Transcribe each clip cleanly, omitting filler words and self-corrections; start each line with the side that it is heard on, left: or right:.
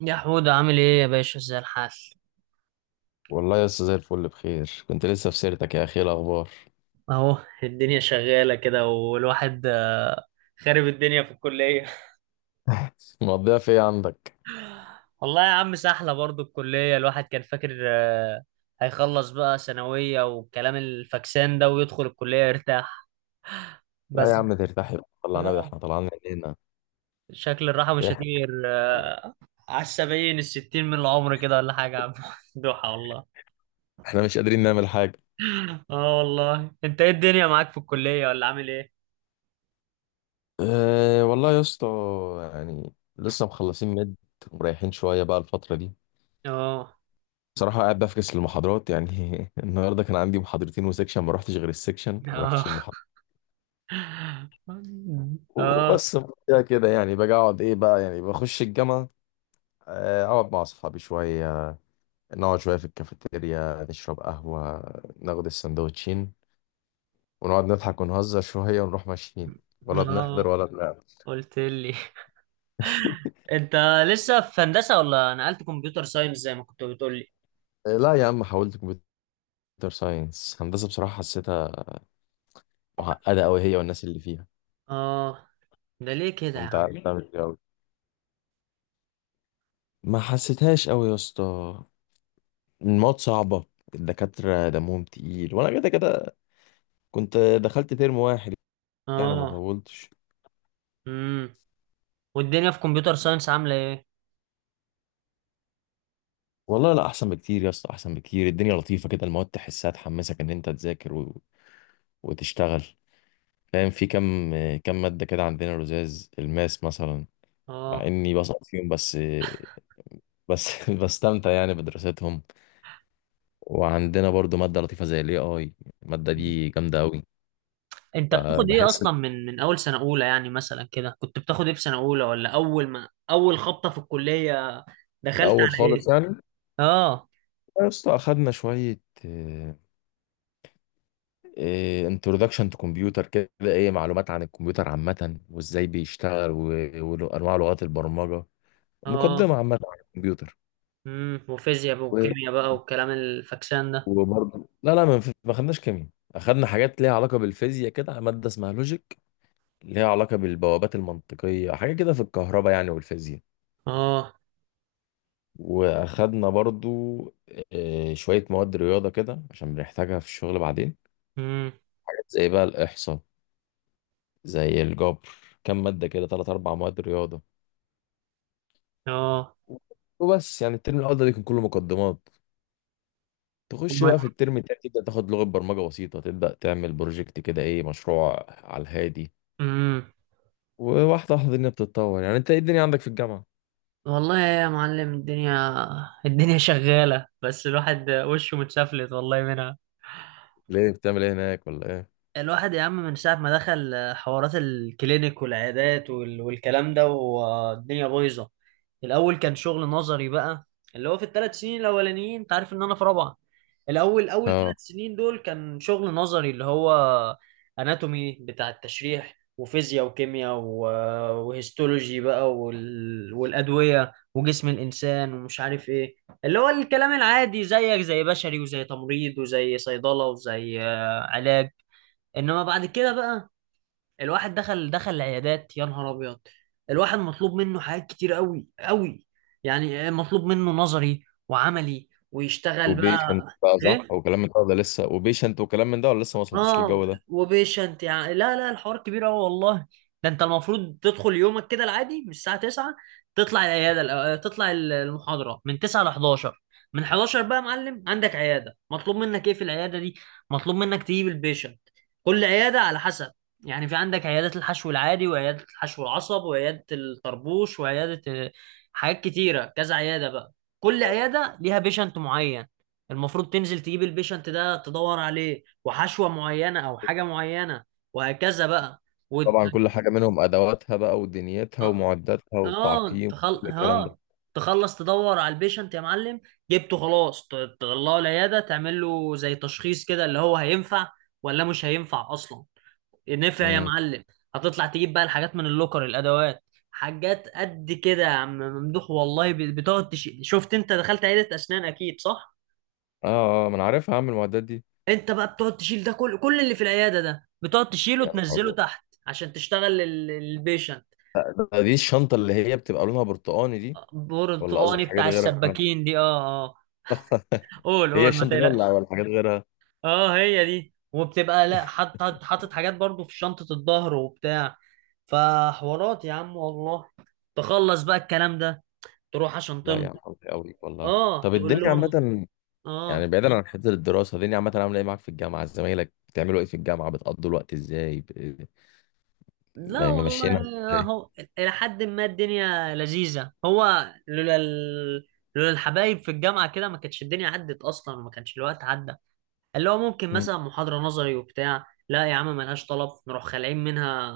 right: يا حود، عامل ايه يا باشا؟ ازاي الحال؟
left: والله يا أستاذ زي الفل بخير. كنت لسه في سيرتك يا اخي، إيه الاخبار؟
right: اهو، الدنيا شغالة كده والواحد خارب الدنيا في الكلية.
left: مقضيها في ايه عندك؟
right: والله يا عم سحلة برضو الكلية. الواحد كان فاكر هيخلص بقى ثانوية والكلام الفاكسان ده ويدخل الكلية يرتاح،
left: لا
right: بس
left: يا عم ترتاح يا عم، طلعنا ده
right: آه،
left: احنا طلعنا من هنا.
right: شكل الراحة مش
left: إيه،
right: هتيجي غير على السبعين الستين من العمر كده ولا حاجة يا عم. دوحة والله.
left: احنا مش قادرين نعمل حاجه.
right: اه، والله انت ايه الدنيا معاك في الكلية ولا عامل ايه؟
left: أه والله يا اسطى، يعني لسه مخلصين مد ومريحين شويه بقى الفتره دي.
right: اه.
left: بصراحه قاعد بفكس للمحاضرات يعني. النهارده كان عندي محاضرتين وسكشن، ما رحتش غير السكشن، ما
right: اه
left: رحتش المحاضره
right: اه
left: وبس. كده كده يعني باجي اقعد ايه بقى، يعني بخش الجامعه، اقعد مع اصحابي شويه، نقعد شوية في الكافيتيريا نشرب قهوة، ناخد السندوتشين ونقعد نضحك ونهزر شوية ونروح ماشيين، ولا بنحضر
right: اه.
left: ولا بنعمل.
right: قلت لي. انت لسه في هندسة ولا نقلت كمبيوتر ساينس زي ما كنت بتقول لي؟
left: لا يا عم، حاولت كمبيوتر ساينس. هندسة بصراحة حسيتها معقدة أوي، هي والناس اللي فيها.
right: اه. ده ليه كده يا
left: وأنت
right: عم؟
left: عارف تعمل إيه أوي، ما حسيتهاش أوي يا اسطى. المواد صعبة، الدكاترة دمهم تقيل، وأنا كده كده كنت دخلت ترم واحد يعني، ما
right: اه.
left: طولتش.
right: امم. والدنيا في كمبيوتر ساينس عاملة ايه؟
left: والله لا، أحسن بكتير يا اسطى، أحسن بكتير. الدنيا لطيفة كده، المواد تحسها تحمسك إن أنت تذاكر وتشتغل، فاهم. في كم مادة كده عندنا لزاز الماس مثلا، مع
right: اه.
left: اني بصعب فيهم، بس بستمتع يعني بدراستهم. وعندنا برضو مادة لطيفة زي الاي اي، المادة دي جامدة قوي.
right: انت بتاخد ايه
left: بحس إن
right: اصلا من اول سنة اولى؟ يعني مثلا كده كنت بتاخد ايه في سنة اولى ولا اول ما خبطة في الكلية
left: في
right: دخلت
left: الاول
right: على ايه؟
left: خالص يعني
right: اه.
left: يا اسطى، اخدنا شوية انترودكشن تو كمبيوتر كده، ايه معلومات عن الكمبيوتر عامة وازاي بيشتغل وانواع لغات البرمجة، مقدمة
right: اه.
left: عامة عن الكمبيوتر.
right: امم. وفيزياء بقى وكيمياء بقى والكلام الفكسان ده.
left: وبرضه لا لا ما خدناش كيمياء. اخدنا حاجات ليها علاقه بالفيزياء كده، ماده اسمها لوجيك، ليها علاقه بالبوابات المنطقيه، حاجه كده في الكهرباء يعني والفيزياء.
right: اه.
left: واخدنا برضو شويه مواد رياضه كده عشان بنحتاجها في الشغل بعدين،
right: امم.
left: حاجات زي بقى الاحصاء، زي الجبر، كام ماده كده، ثلاث اربع مواد رياضه
right: اه.
left: وبس. يعني الترم الاول ده بيكون كله مقدمات. تخش بقى في الترم التاني تبدا تاخد لغه برمجه بسيطه، تبدا تعمل بروجكت كده، ايه مشروع على الهادي،
right: امم.
left: وواحدة واحدة الدنيا بتتطور. يعني انت، ايه الدنيا عندك في الجامعة؟
right: والله يا معلم، الدنيا شغالة، بس الواحد وشه متسفلت والله منها.
left: ليه بتعمل ايه هناك، ولا ايه؟
right: الواحد يا عم من ساعة ما دخل حوارات الكلينيك والعيادات والكلام ده، والدنيا بايظة. الأول كان شغل نظري بقى، اللي هو في الثلاث سنين الأولانيين. أنت عارف إن أنا في رابعة. الأول، أول
left: اه،
right: ثلاث سنين دول كان شغل نظري، اللي هو أناتومي بتاع التشريح وفيزياء وهيستولوجي بقى والأدوية وجسم الإنسان ومش عارف إيه، اللي هو الكلام العادي زيك، زي بشري وزي تمريض وزي صيدلة وزي علاج. انما بعد كده بقى الواحد دخل العيادات، يا نهار ابيض. الواحد مطلوب منه حاجات كتير قوي قوي. يعني إيه مطلوب منه؟ نظري وعملي ويشتغل بقى.
left: وبيشنت بقى صح،
right: ايه.
left: وكلام من ده ولا لسه؟ وبيشنت وكلام من ده ولا لسه ما وصلتوش
right: اه،
left: للجو ده؟
right: وبيشنت يعني. لا لا، الحوار كبير قوي والله. ده انت المفروض تدخل يومك كده العادي من الساعه 9، تطلع العياده. تطلع المحاضره من 9 ل 11. من 11 بقى يا معلم عندك عياده، مطلوب منك ايه في العياده دي؟ مطلوب منك تجيب البيشنت. كل عياده على حسب، يعني في عندك عيادات الحشو العادي وعياده الحشو العصب وعياده الطربوش وعياده حاجات كتيره، كذا عياده بقى. كل عياده ليها بيشنت معين، المفروض تنزل تجيب البيشنت ده، تدور عليه، وحشوة معينة أو حاجة معينة، وهكذا بقى. وت...
left: طبعا كل حاجة منهم أدواتها بقى ودنيتها
right: آه
left: ومعداتها
right: آه،
left: والتعقيم
right: تخل...
left: وكل الكلام ده.
right: آه تخلص تدور على البيشنت يا معلم، جبته خلاص. تطلعه العيادة، تعمل له زي تشخيص كده، اللي هو هينفع ولا مش هينفع أصلا. نفع يا
left: امم.
right: معلم. هتطلع تجيب بقى الحاجات من اللوكر، الأدوات، حاجات قد كده يا عم ممدوح والله. شفت أنت دخلت عيادة أسنان أكيد صح؟
left: اه اه، ما انا عارفها، اعمل المعدات دي.
right: انت بقى بتقعد تشيل ده، كل اللي في العياده ده بتقعد تشيله
left: يا نهار
right: وتنزله
left: أبيض.
right: تحت عشان تشتغل البيشنت.
left: دي الشنطة اللي هي بتبقى لونها برتقاني دي، ولا قصدك
right: برتقاني
left: حاجات
right: بتاع
left: غيرها؟
right: السباكين دي، اه اه. قول
left: هي
right: قول، ما
left: الشنطة دي ولا
right: تقلقش.
left: ولا حاجات غيرها؟
right: اه هي دي، وبتبقى، لا، حاطط حاطط حاطط حاجات برضو في شنطه الظهر وبتاع. فحوارات يا عم والله. تخلص بقى الكلام ده، تروح عشان
left: لا يا عم،
right: تمضي.
left: حظي قوي والله.
right: اه.
left: طب
right: تقول
left: الدنيا
right: لهم
left: عامة، يعني
right: اه.
left: بعيدا عن حته الدراسه دي، عامه عامله ايه معاك في الجامعه؟ زمايلك بتعملوا ايه في الجامعه؟ بتقضوا الوقت ازاي
right: لا
left: ممشينا
right: والله،
left: ازاي؟
right: هو إلى حد ما الدنيا لذيذة. هو لولا الحبايب في الجامعة كده، ما كانتش الدنيا عدت أصلا وما كانش الوقت عدى. اللي هو ممكن
left: مم.
right: مثلا محاضرة نظري وبتاع، لا يا عم ملهاش طلب، نروح خالعين منها،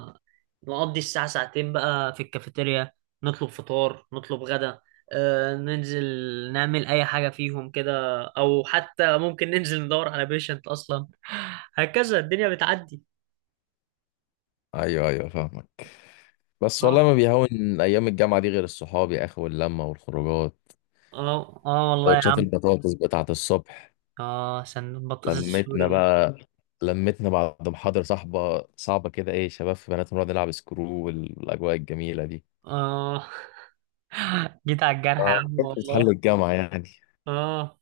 right: نقضي الساعة ساعتين بقى في الكافيتيريا، نطلب فطار، نطلب غدا، آه ننزل، نعمل أي حاجة فيهم كده، أو حتى ممكن ننزل ندور على بيشنت أصلا. هكذا الدنيا بتعدي.
left: ايوه ايوه فاهمك. بس والله
right: اه
left: ما بيهون ايام الجامعه دي غير الصحاب يا اخي، واللمه والخروجات،
right: اه. آه والله.
left: سندوتشات البطاطس بتاعه الصبح،
right: اه، سندوتش بطاطس السوري
left: لمتنا
right: دي.
left: بقى، لمتنا بعد محاضره صاحبه صعبه كده، ايه شباب في بنات نقعد نلعب سكرو، والاجواء الجميله دي.
right: اه. جيت على الجرح يا
left: اه،
right: عم
left: بتحل
right: والله.
left: الجامعه يعني.
right: اه.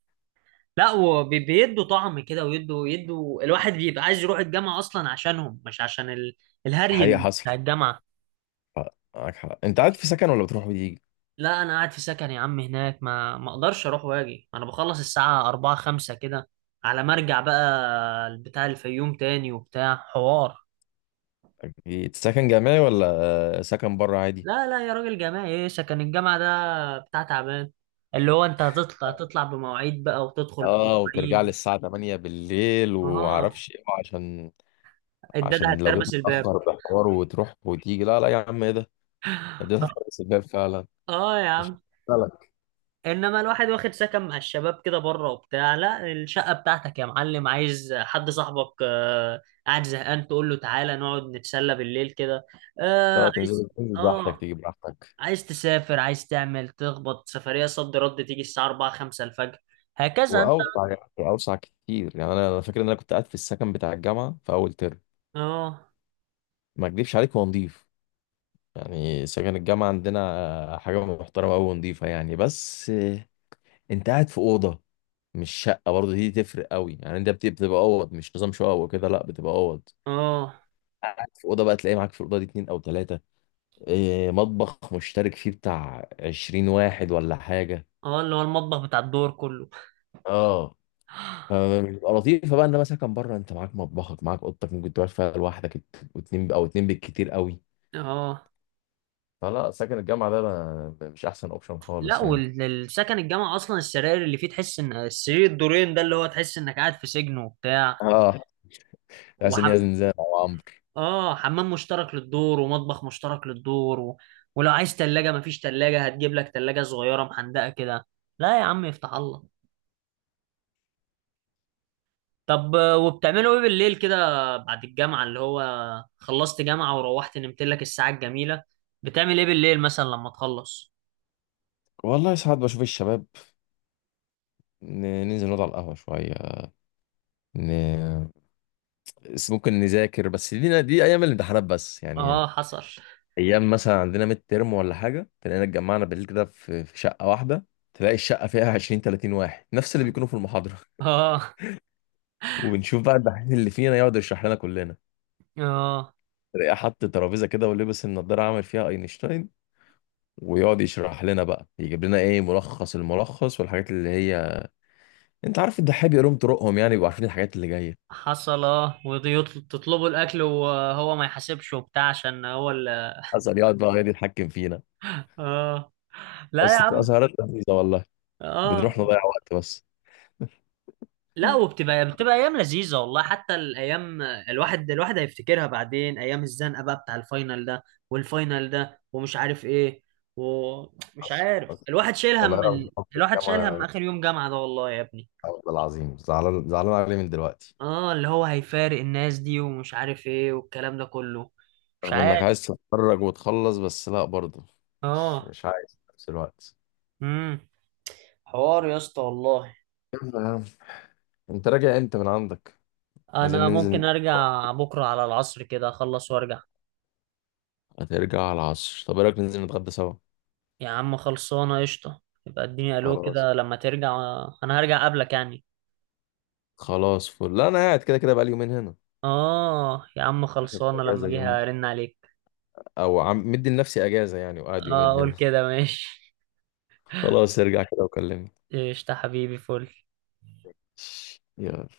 right: لا، وبيدوا طعم كده، ويدوا الواحد بيبقى عايز يروح الجامعة أصلا عشانهم، مش عشان الهري
left: حقيقه حصل
right: بتاع الجامعة.
left: معاك حق. انت قاعد في سكن ولا بتروح وتيجي؟
right: لا أنا قاعد في سكن يا عم هناك، ما أقدرش أروح وأجي. أنا بخلص الساعة أربعة خمسة كده، على ما أرجع بقى بتاع الفيوم تاني وبتاع حوار.
left: أكيد سكن جامعي ولا سكن بره عادي؟
right: لا لا يا راجل، جامعي ايه؟ سكن الجامعة ده بتاع تعبان، اللي هو انت هتطلع بمواعيد بقى وتدخل
left: اه، وترجع لي
right: بمواعيد.
left: الساعة 8 بالليل
right: اه،
left: ومعرفش ايه، عشان
right: الداده
left: عشان لو جيت
right: هتتربس الباب.
left: متأخر بحوار وتروح وتيجي، لا لا يا عم، ايه ده، ده
right: اه
left: هتحبس الباب فعلا.
right: آه يا
left: مش
right: عم.
left: فعلا.
right: انما الواحد واخد سكن مع الشباب كده بره وبتاع، لا، الشقة بتاعتك يا معلم، عايز حد صاحبك آه قاعد زهقان، تقول له تعالى نقعد نتسلى بالليل كده، آه
left: لا،
right: عايز.
left: تنزل تنزل براحتك،
right: اه،
left: تيجي براحتك،
right: عايز تسافر، عايز تعمل تخبط سفرية صد رد، تيجي الساعة 4 5 الفجر، هكذا انت.
left: واوسع يعني، اوسع كتير يعني. أنا فاكر ان انا كنت قاعد في السكن بتاع الجامعة في اول ترم،
right: اه.
left: ما اكدبش عليك هو نضيف، يعني سكن الجامعة عندنا حاجة محترمة أوي ونضيفة يعني. بس انت قاعد في أوضة، مش شقه، برضه دي تفرق قوي يعني. انت بتبقى اوض، مش نظام شقه وكده، لا بتبقى اوض.
right: اه.
left: قاعد في اوضه بقى، تلاقي معاك في الاوضه دي اتنين او تلاته، إيه مطبخ مشترك فيه بتاع 20 واحد ولا حاجه.
right: اه، اللي هو المطبخ بتاع الدور كله.
left: اه، فبتبقى لطيفه بقى. انما مثلا كان بره، انت معاك مطبخك، معاك اوضتك، ممكن تقعد فيها لوحدك، واتنين او اتنين بالكتير قوي.
right: اه.
left: فلا، سكن الجامعه ده مش احسن اوبشن
right: لا،
left: خالص يعني.
right: والسكن الجامعة اصلا السراير اللي فيه، تحس ان السرير الدورين ده اللي هو، تحس انك قاعد في سجن وبتاع.
left: اه، حاسس ان هي
right: وحم
left: زنزانه او عمرو.
right: اه، حمام مشترك للدور ومطبخ مشترك للدور، ولو عايز تلاجة مفيش تلاجة، هتجيب لك تلاجة صغيرة محندقة كده. لا يا عم يفتح الله. طب وبتعملوا ايه بالليل كده؟ بعد الجامعة، اللي هو خلصت جامعة وروحت نمت لك الساعة الجميلة، بتعمل ايه بالليل مثلا لما تخلص؟
left: والله ساعات بشوف الشباب، ننزل نقعد على القهوه شويه، ن... بس ممكن نذاكر بس، دينا دي ايام الامتحانات بس يعني.
right: اه، حصل.
left: ايام مثلا عندنا ميد ترم ولا حاجه، تلاقينا اتجمعنا بالليل كده في شقه واحده، تلاقي الشقه فيها 20 30 واحد، نفس اللي بيكونوا في المحاضره.
right: اه.
left: وبنشوف بقى الدحيح اللي فينا يقعد يشرح لنا كلنا،
right: اه،
left: تلاقيه حط ترابيزه كده ولبس النضاره عامل فيها اينشتاين، ويقعد يشرح لنا بقى، يجيب لنا ايه ملخص الملخص والحاجات اللي هي انت عارف، الدحيح بيقولهم طرقهم يعني، بيبقوا عارفين الحاجات اللي جايه.
right: حصل. اه وتطلبوا الاكل وهو ما يحاسبش وبتاع عشان هو ال.
left: حصل، يقعد بقى يقعد يتحكم فينا.
right: اه. لا يا
left: بس بتبقى
right: عم.
left: سهرات لذيذه والله،
right: اه.
left: بنروح نضيع وقت بس.
right: لا وبتبقى، بتبقى ايام لذيذه والله. حتى الايام، الواحد هيفتكرها بعدين، ايام الزنقه بقى بتاع الفاينل ده، والفاينل ده ومش عارف ايه، ومش عارف
left: بس
right: الواحد شايل
left: والله، رغم حب
right: الواحد شايل هم
left: الجامعة
right: اخر يوم جامعه ده والله يا ابني.
left: العظيم، زعلان زعلان عليه من دلوقتي،
right: اه، اللي هو هيفارق الناس دي ومش عارف ايه والكلام ده كله. مش
left: رغم انك
right: عارف.
left: عايز تتخرج وتخلص، بس لا برضه، مش
right: اه.
left: مش عايز في نفس الوقت.
right: امم. حوار يا اسطى والله.
left: يلا يا عم، انت راجع امتى من عندك؟ عايزين
right: انا
left: ننزل.
right: ممكن ارجع بكره على العصر كده، اخلص وارجع.
left: هترجع على العصر، طب ايه رايك ننزل نتغدى سوا؟
right: يا عم خلصانه، قشطه. يبقى اديني الو
left: خلاص.
right: كده لما ترجع. انا هرجع قبلك يعني.
left: خلاص فل، لا انا قاعد كده كده بقالي يومين هنا،
right: اه يا عم،
left: اخد
right: خلصانه، لما
left: اجازه
right: اجي
left: اليومين،
right: هرن عليك.
left: او عم مدي لنفسي اجازه يعني، وقاعد
right: اه
left: يومين
right: قول
left: هنا.
right: كده، ماشي.
left: خلاص، ارجع كده وكلمني.
right: قشطه حبيبي، فل.
left: يلا.